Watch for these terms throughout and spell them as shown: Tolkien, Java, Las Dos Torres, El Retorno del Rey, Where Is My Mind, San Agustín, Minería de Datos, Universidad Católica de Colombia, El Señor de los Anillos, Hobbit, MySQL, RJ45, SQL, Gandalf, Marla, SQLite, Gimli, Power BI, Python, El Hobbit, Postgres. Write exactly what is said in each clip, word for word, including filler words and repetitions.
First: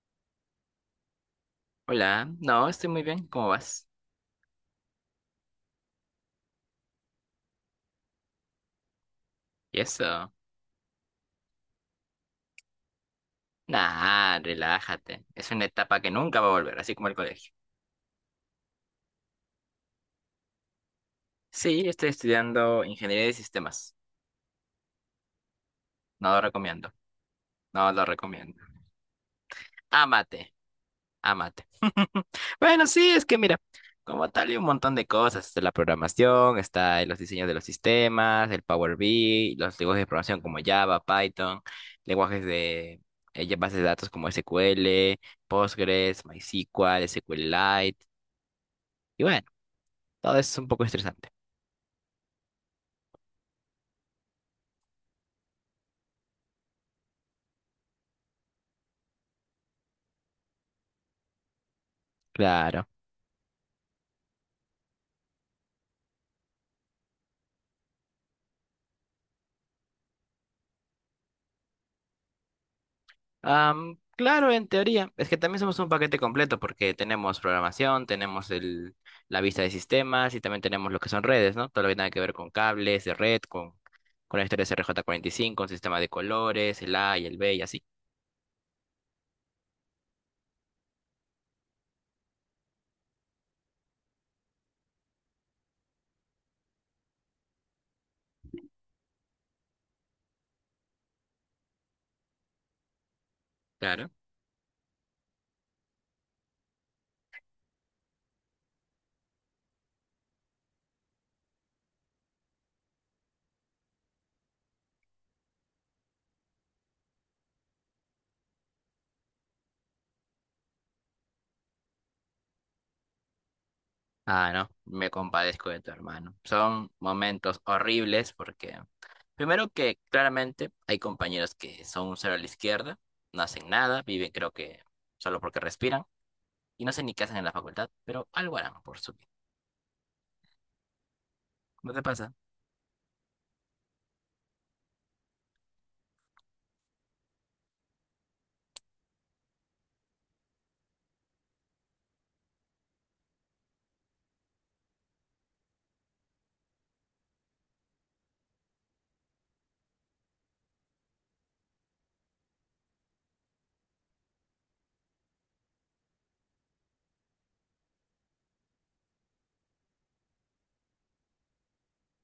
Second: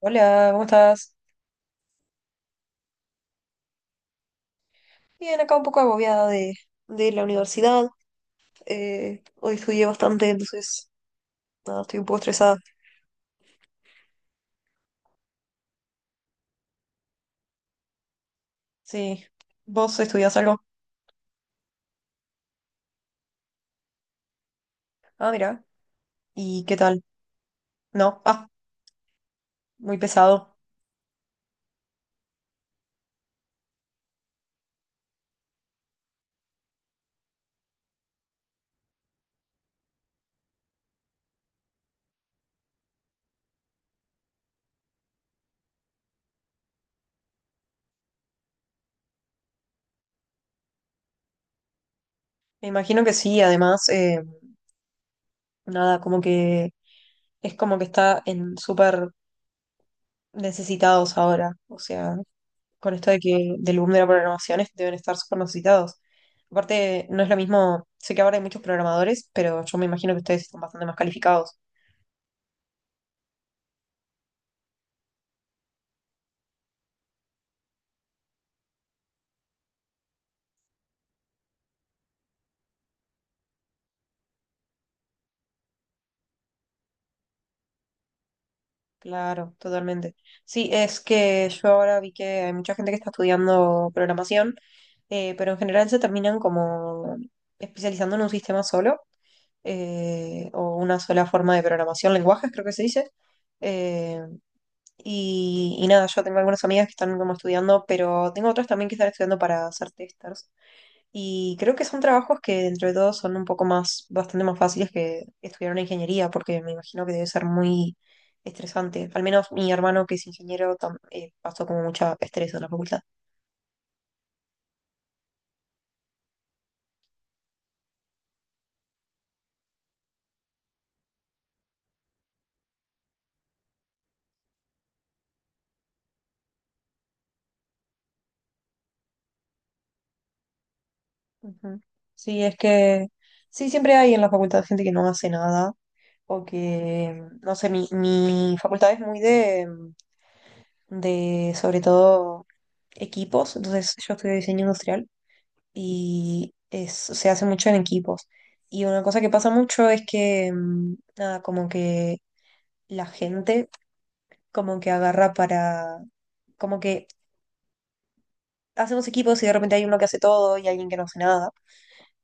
Hola, ¿cómo estás? Hola, no, estoy muy bien, ¿cómo vas? Bien, acá un poco agobiada de, de la universidad. Eh, hoy ¿Y estudié bastante, eso? entonces nada, estoy un poco estresada. Nah, relájate, es una etapa que nunca va a volver, así como el colegio. Sí. ¿Vos estudiás algo? Sí, estoy estudiando ingeniería de sistemas, Ah, mira. no lo ¿Y qué recomiendo, tal? no lo No. Ah, recomiendo. muy Ámate, pesado. ámate. Bueno, sí, es que mira, como tal hay un montón de cosas, está la programación, está los diseños de los sistemas, el Power B I, los lenguajes de programación como Java, Python, lenguajes de eh, ya bases de datos como S Q L, Postgres, MySQL, SQLite. Y bueno, todo es un poco estresante. Me imagino que sí, además, eh, nada, como que es como que está en súper necesitados ahora. O sea, Claro. con esto de que del boom de la programación es- deben estar súper necesitados. Aparte, no es lo mismo, sé que ahora hay muchos programadores, pero yo me imagino que ustedes están bastante más calificados. Am, claro, en teoría. Es que también somos un paquete completo porque tenemos programación, tenemos el, la vista de sistemas y también tenemos lo que son redes, ¿no? Todo lo que tenga que ver con cables de red, con conectores rj cinco un sistema de colores, el A y el B y así. Claro, totalmente. Sí, es que yo ahora vi que hay mucha gente que está estudiando programación, eh, pero en general se terminan como especializando en un sistema solo, eh, o una sola forma de programación, lenguajes creo que se dice. Claro. Eh, y, y nada, yo tengo algunas amigas que están como estudiando, pero tengo otras también que están estudiando para ser testers. Y creo que son trabajos que dentro de todo son un poco más, bastante más fáciles que estudiar una ingeniería, porque me imagino que debe ser muy estresante. Al menos mi hermano que es ingeniero tam- eh, pasó como mucha estrés en la facultad. Ah, no, me compadezco de tu hermano. Son momentos horribles porque, primero que claramente hay compañeros que son un cero a la izquierda, no hacen nada, viven creo que solo porque respiran. Y no sé ni qué hacen en la facultad, pero algo harán por su bien. Ujú. ¿No te pasa? Sí, es que sí, siempre hay en la facultad gente que no hace nada o que, mm, no sé, mi, mi facultad es muy de, mm, de, sobre todo, equipos, entonces yo estudio diseño industrial y es, se hace mucho en equipos. Y una cosa que pasa mucho es que, mm, nada, como que la gente como que agarra para, como que hacemos equipos y de repente hay uno que hace todo y alguien que no hace nada.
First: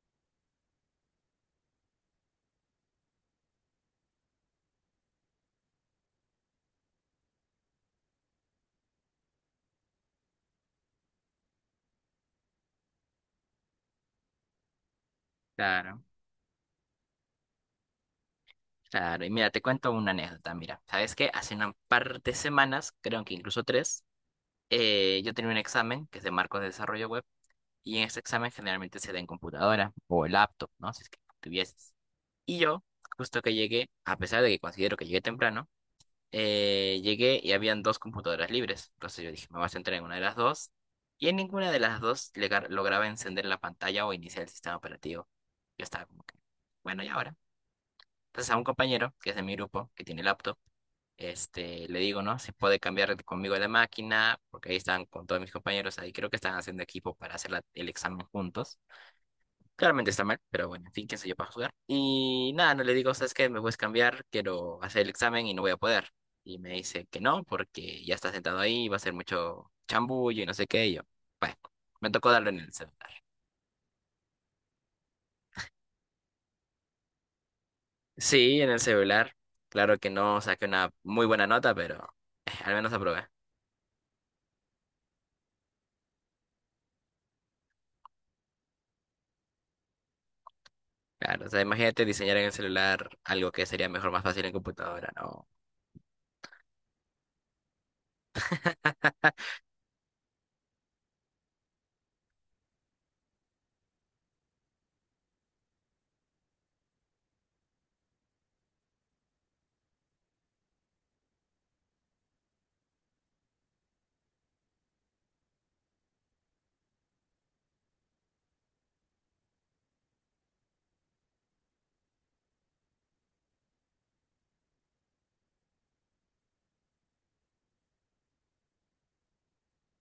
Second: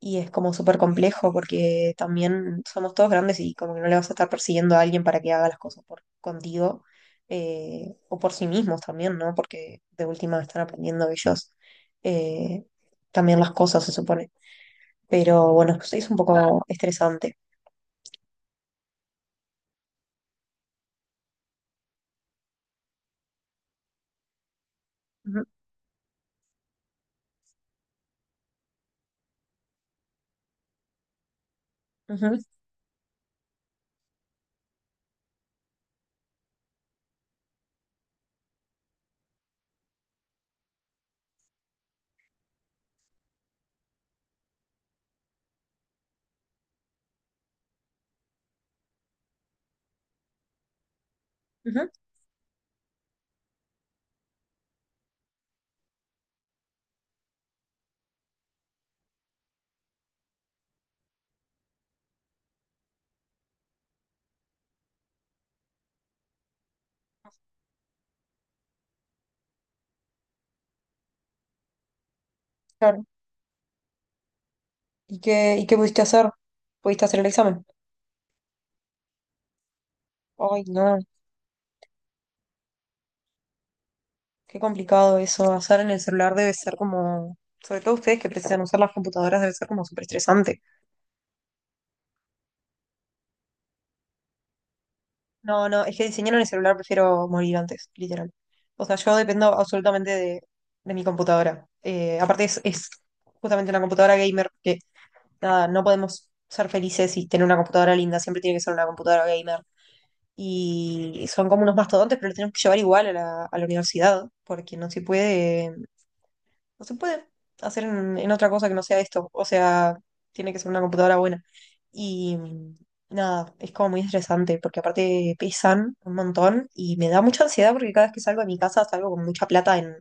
Y es como súper complejo porque también somos todos grandes y como que no le vas a estar persiguiendo a alguien para que haga las cosas por contigo eh, o por sí mismos también, ¿no? Porque de última están aprendiendo ellos eh, también las cosas, se supone. Pero bueno, sí Claro. es un poco estresante. Claro, y mira, te cuento una anécdota. Mira, ¿sabes qué? Hace un par de semanas, creo que incluso tres, eh, yo Ujú, tenía un examen que es de marcos de desarrollo web y en ese examen generalmente se da en computadora o en laptop, ¿no? Si es que tuvieses. ujú, Y yo, justo que llegué, a pesar de que considero que llegué temprano, eh, llegué y habían dos computadoras libres. Entonces yo dije, me voy a centrar en una de las dos. Y en ninguna de las dos legar- lograba encender la pantalla o iniciar el sistema operativo. Yo estaba como que, bueno, ¿y ahora? Entonces a un compañero, que es de mi grupo, que tiene laptop, este, ujú, le digo, ¿no? Si puede cambiar conmigo de máquina, porque ahí están con todos mis compañeros, ahí creo que están haciendo equipo para hacer la- el examen juntos. Claramente está mal, pero bueno, en fin, quién soy yo para jugar. Y nada, no le digo, ¿sabes qué? Me puedes cambiar, quiero hacer el examen y no voy a poder. Y me dice que no, porque ya está sentado ahí, va a ser mucho chambullo y no sé qué. Y yo, bueno, me tocó darlo en el claro. celular. ¿Y qué, y qué pudiste hacer? ¿Pudiste hacer el examen? Sí, en el celular. Claro que no Ay, saqué una no, muy buena nota, pero eh, al menos aprobé. qué complicado eso. Hacer en el celular debe ser como, sobre todo ustedes que precisan usar las computadoras, debe ser como súper estresante. Claro, o sea, imagínate diseñar en el celular algo que sería mejor, más fácil en computadora, ¿no? No, no, es que diseñar en el celular prefiero morir antes, literal. O sea, yo dependo absolutamente de, de mi computadora. Eh, aparte es, es justamente una computadora gamer que, nada, no podemos ser felices y tener una computadora linda, siempre tiene que ser una computadora gamer y son como unos mastodontes, pero los tenemos que llevar igual a la, a la universidad, porque no se puede, no se puede hacer en, en otra cosa que no sea esto. O sea, tiene que ser una computadora buena. Y mm, nada, es como muy estresante, porque aparte pesan un montón y me da mucha ansiedad porque cada vez que salgo de mi casa salgo con mucha plata en,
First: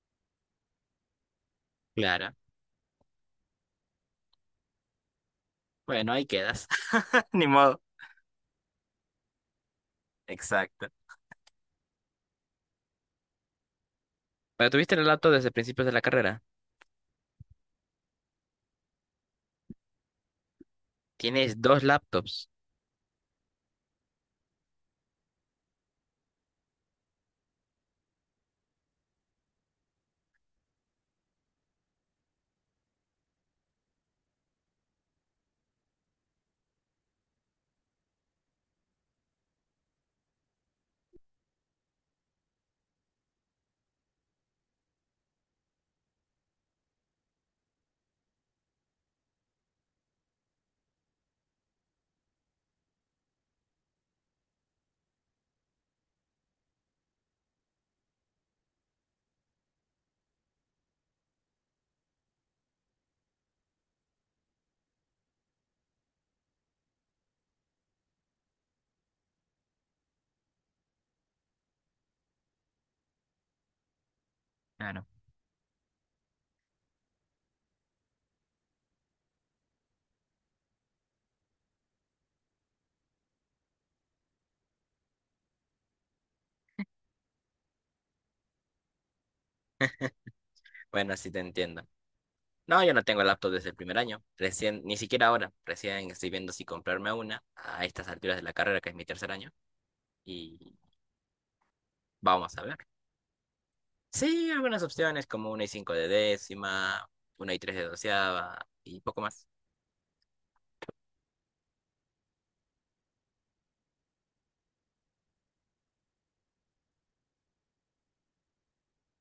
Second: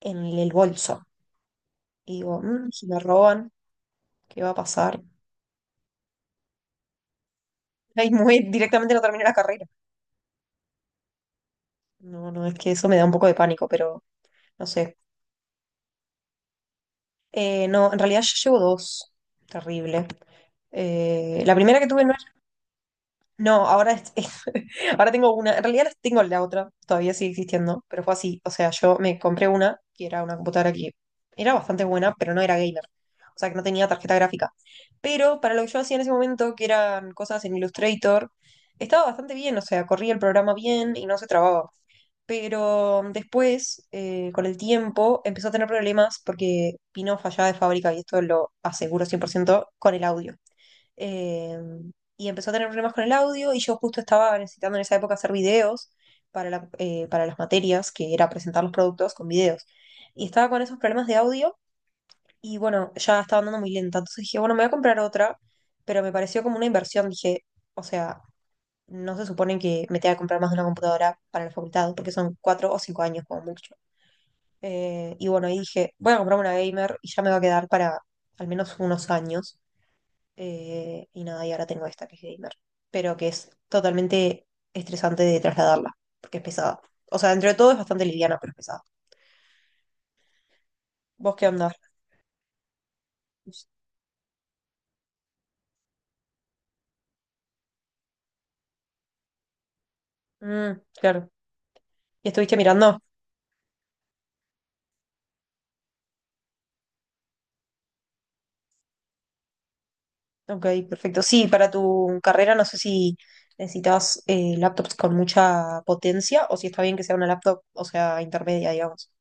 en el bolso. Y Claro. digo, "Mm, si me roban, ¿qué va a pasar? Bueno, ahí quedas. Ni modo. Ahí muy directamente no terminé la carrera. Exacto. No, no, es que eso me da un poco de pánico, pero no Pero tuviste sé. el relato desde principios de la carrera. Eh, no, en realidad yo llevo dos. Terrible. Eh, la Tienes primera dos que tuve no es- laptops. No, ahora, es- ahora tengo una. En realidad las tengo la otra, todavía sigue existiendo, pero fue así. O sea, yo me compré una que era una computadora que era bastante buena, pero no era gamer. O sea, que no tenía tarjeta gráfica. Pero para lo que yo hacía en ese momento, que eran cosas en Illustrator, estaba bastante bien. O sea, corría el programa bien y no se trababa pero después, eh, con el tiempo, empezó a tener problemas porque Pino fallaba de fábrica, y esto lo aseguro cien por ciento con el audio. Eh, y empezó a tener problemas con el audio y yo justo estaba necesitando en esa época hacer videos para, la- eh, para las materias, que era presentar los productos con videos. Y estaba con esos problemas de audio y bueno, ya estaba andando muy lenta. Entonces dije, bueno, me voy a comprar otra, pero me pareció como una inversión. Dije, o sea, no se supone que me tenga que comprar más de una computadora para la facultad, porque son cuatro o cinco años como mucho. Claro. Eh, y bueno, ahí dije, voy a comprarme una gamer y ya me va a quedar para al menos unos años. Eh, y nada, y ahora tengo esta que es gamer, pero que es totalmente estresante de trasladarla, porque es pesada. O sea, dentro de todo es bastante liviana, pero es pesada. Bueno, sí ¿Vos te qué onda? entiendo. No, yo no tengo laptop desde el primer año. Recién, ni siquiera ahora. Recién estoy viendo si comprarme una a estas alturas de la carrera, que es mi tercer año. Y Mm, claro. ¿Y vamos estuviste a ver. mirando? Sí, algunas opciones como una y cinco de décima, una y tres de doceava y poco más. Ok, perfecto. Sí, para tu carrera no sé si necesitas eh, laptops con mucha potencia o si está bien que sea una laptop, o sea, intermedia, digamos.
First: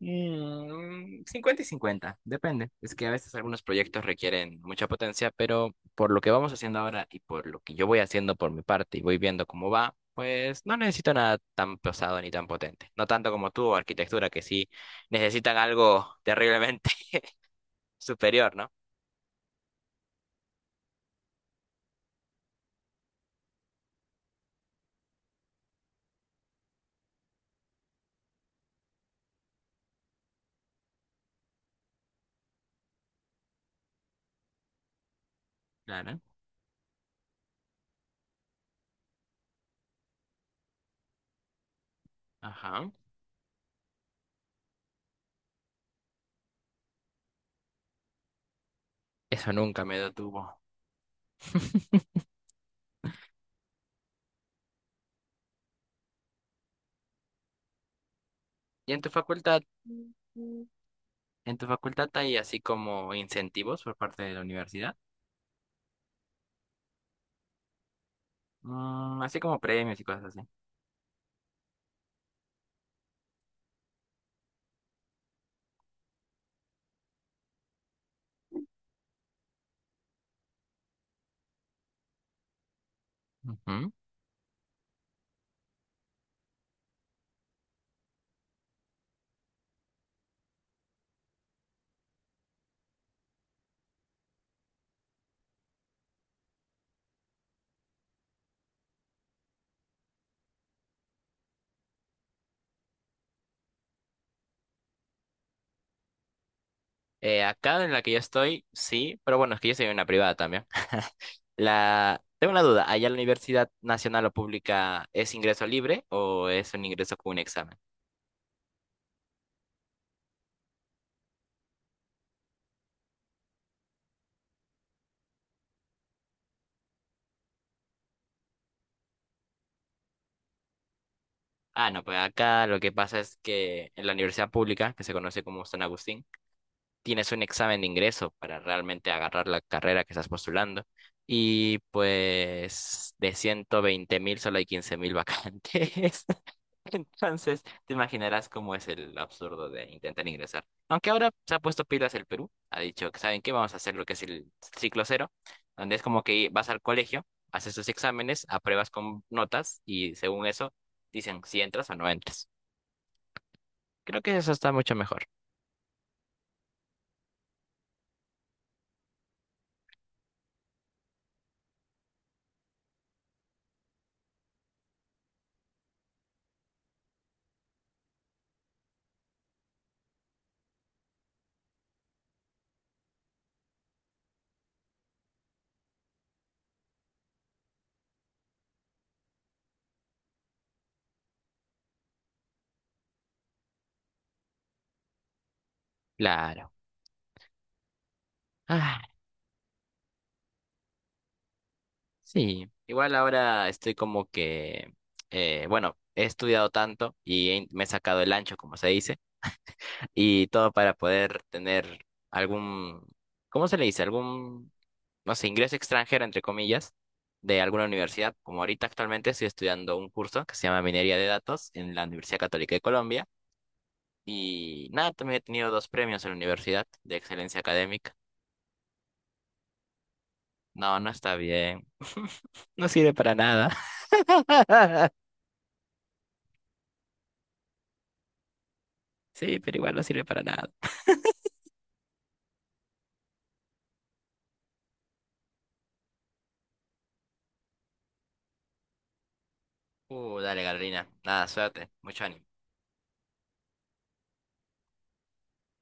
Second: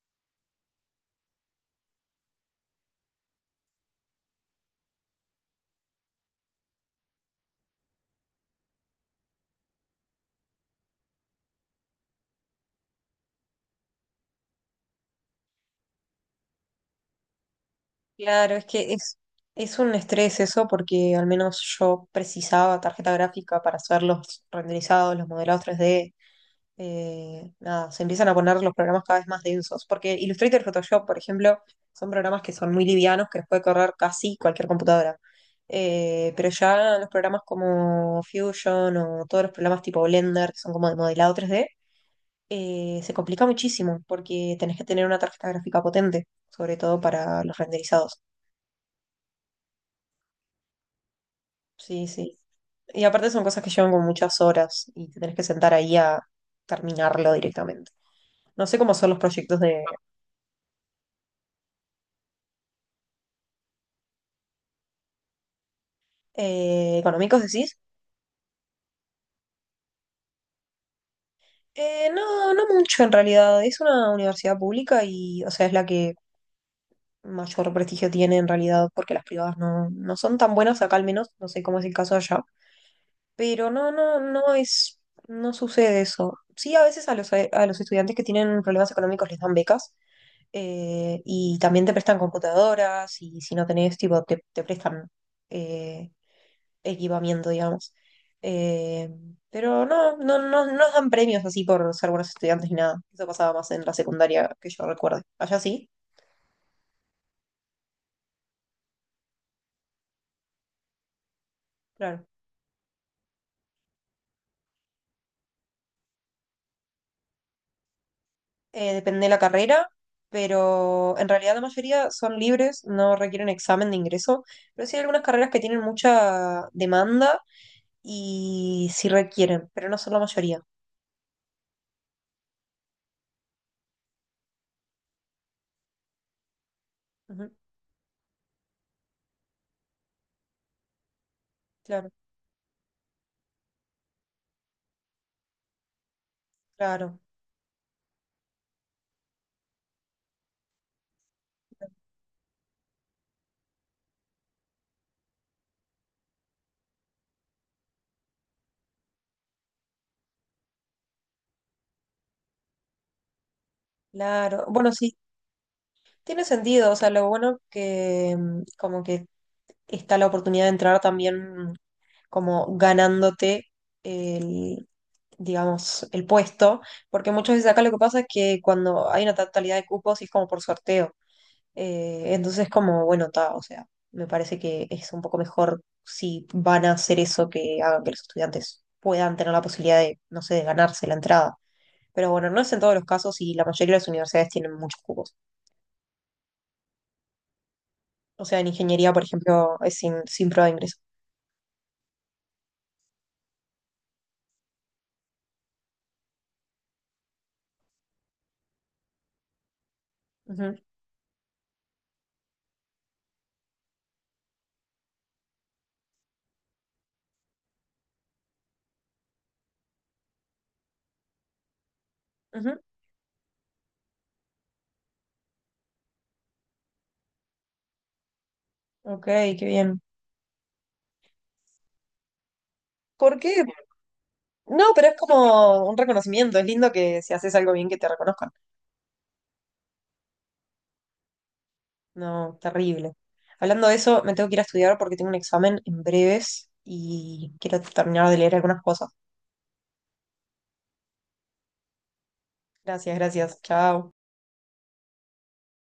Mm, cincuenta y cincuenta depende. Es que a veces algunos proyectos requieren mucha potencia, pero por lo que vamos haciendo ahora y por lo que yo voy haciendo por mi parte y voy viendo cómo va, pues no necesito nada tan pesado ni tan potente. No tanto como tú, arquitectura, que sí necesitan algo terriblemente Claro, superior, es ¿no? que es, es un estrés eso, porque al menos yo precisaba tarjeta gráfica para hacer los renderizados, los modelados tres d eh, nada, se empiezan a poner los programas cada vez más densos, porque Illustrator y Photoshop, por ejemplo, son programas que son muy livianos, que los puede correr casi cualquier computadora. Claro. Eh, pero ya los programas como Fusion o todos los programas tipo Blender, que son como de modelado tres d Ajá. eh, se complica muchísimo porque tenés que tener una tarjeta gráfica potente, sobre todo para los renderizados. Eso nunca me detuvo. Sí, sí. Y aparte son cosas que llevan con muchas horas y te tenés que sentar ahí a terminarlo directamente. No sé ¿Y cómo en son tu los proyectos facultad? de ¿En tu facultad hay así como incentivos por parte de la universidad? eh, económicos, decís. Mm, así como premios y cosas así. Eh, no, no mucho en realidad. Es una universidad pública y, o sea, es la que mayor prestigio tiene en realidad, porque las privadas no, no son tan buenas acá al menos. No sé cómo es el caso allá. Pero no, Ujú. no, no es, no sucede eso. Sí, a veces a los, eh, a los estudiantes que tienen problemas económicos les dan becas eh, y también te prestan computadoras y si no tenés, tipo, te, te prestan eh, equipamiento, digamos. Eh, pero no, no, no, no nos dan premios así por ser buenos estudiantes ni nada. Eso pasaba más en la secundaria que yo recuerde. Allá sí, Eh, acá en la que yo estoy, sí, pero bueno, es que yo soy una privada también. La... claro. Tengo una duda, ¿allá la Universidad Nacional o Pública es ingreso libre o es un ingreso con un examen? Eh, depende de la carrera, pero en realidad la mayoría son libres, no requieren examen de ingreso, pero sí hay algunas carreras que tienen mucha demanda y sí requieren, pero no son la mayoría. Ah, no, pues acá lo que pasa es que en la universidad pública, que se conoce como San Agustín, tienes un Ujú, examen de ingreso para realmente agarrar la carrera que estás postulando. Y claro, pues de ciento veinte mil solo hay quince mil vacantes. claro, Entonces, te imaginarás cómo es el absurdo de intentar ingresar. Aunque ahora se ha puesto pilas el Perú, ha dicho que, ¿saben qué? Vamos a hacer lo que es el ciclo cero, donde es como que vas al colegio, haces tus exámenes, apruebas con notas y según eso dicen si entras o no entras. Creo que eso claro. está Bueno, mucho sí, mejor. tiene sentido, o sea, lo bueno que mm, como que está la oportunidad de entrar también como ganándote el, digamos, el puesto, porque muchas veces acá lo que pasa es que cuando hay una tal- totalidad de cupos y es como por sorteo. Eh, entonces, como, bueno, ta, o sea, me parece que es un poco mejor si van a hacer eso que hagan que los estudiantes puedan tener la posibilidad de, no sé, de ganarse la entrada. Pero bueno, no es en todos los casos y la mayoría de las universidades tienen muchos cupos. Claro. O sea, en Ah, ingeniería, por ejemplo, es sin, sin prueba de ingreso. sí. Igual ahora estoy como que, eh, bueno, he estudiado tanto y he- me he sacado el ancho, como se dice. Y todo Ujú, para poder tener algún, ¿cómo se le dice? Algún, no sé, ingreso extranjero, entre comillas, de alguna universidad. Como ahorita actualmente estoy estudiando un curso que se llama Minería de Datos en la Universidad Católica ujú. de Colombia. Y nada, también he tenido dos premios en la universidad de excelencia académica. Ok, qué bien. No, no está bien. No sirve para ¿Por qué? nada. No, pero es como un reconocimiento. Es lindo que si haces algo bien que te reconozcan. Sí, pero igual no sirve para nada. No, terrible. Hablando de eso, me tengo que ir a estudiar porque tengo un examen en breves y quiero terminar de leer algunas cosas. Uh, dale, Carolina. Nada, suerte. Mucho ánimo. Gracias, gracias. Chao.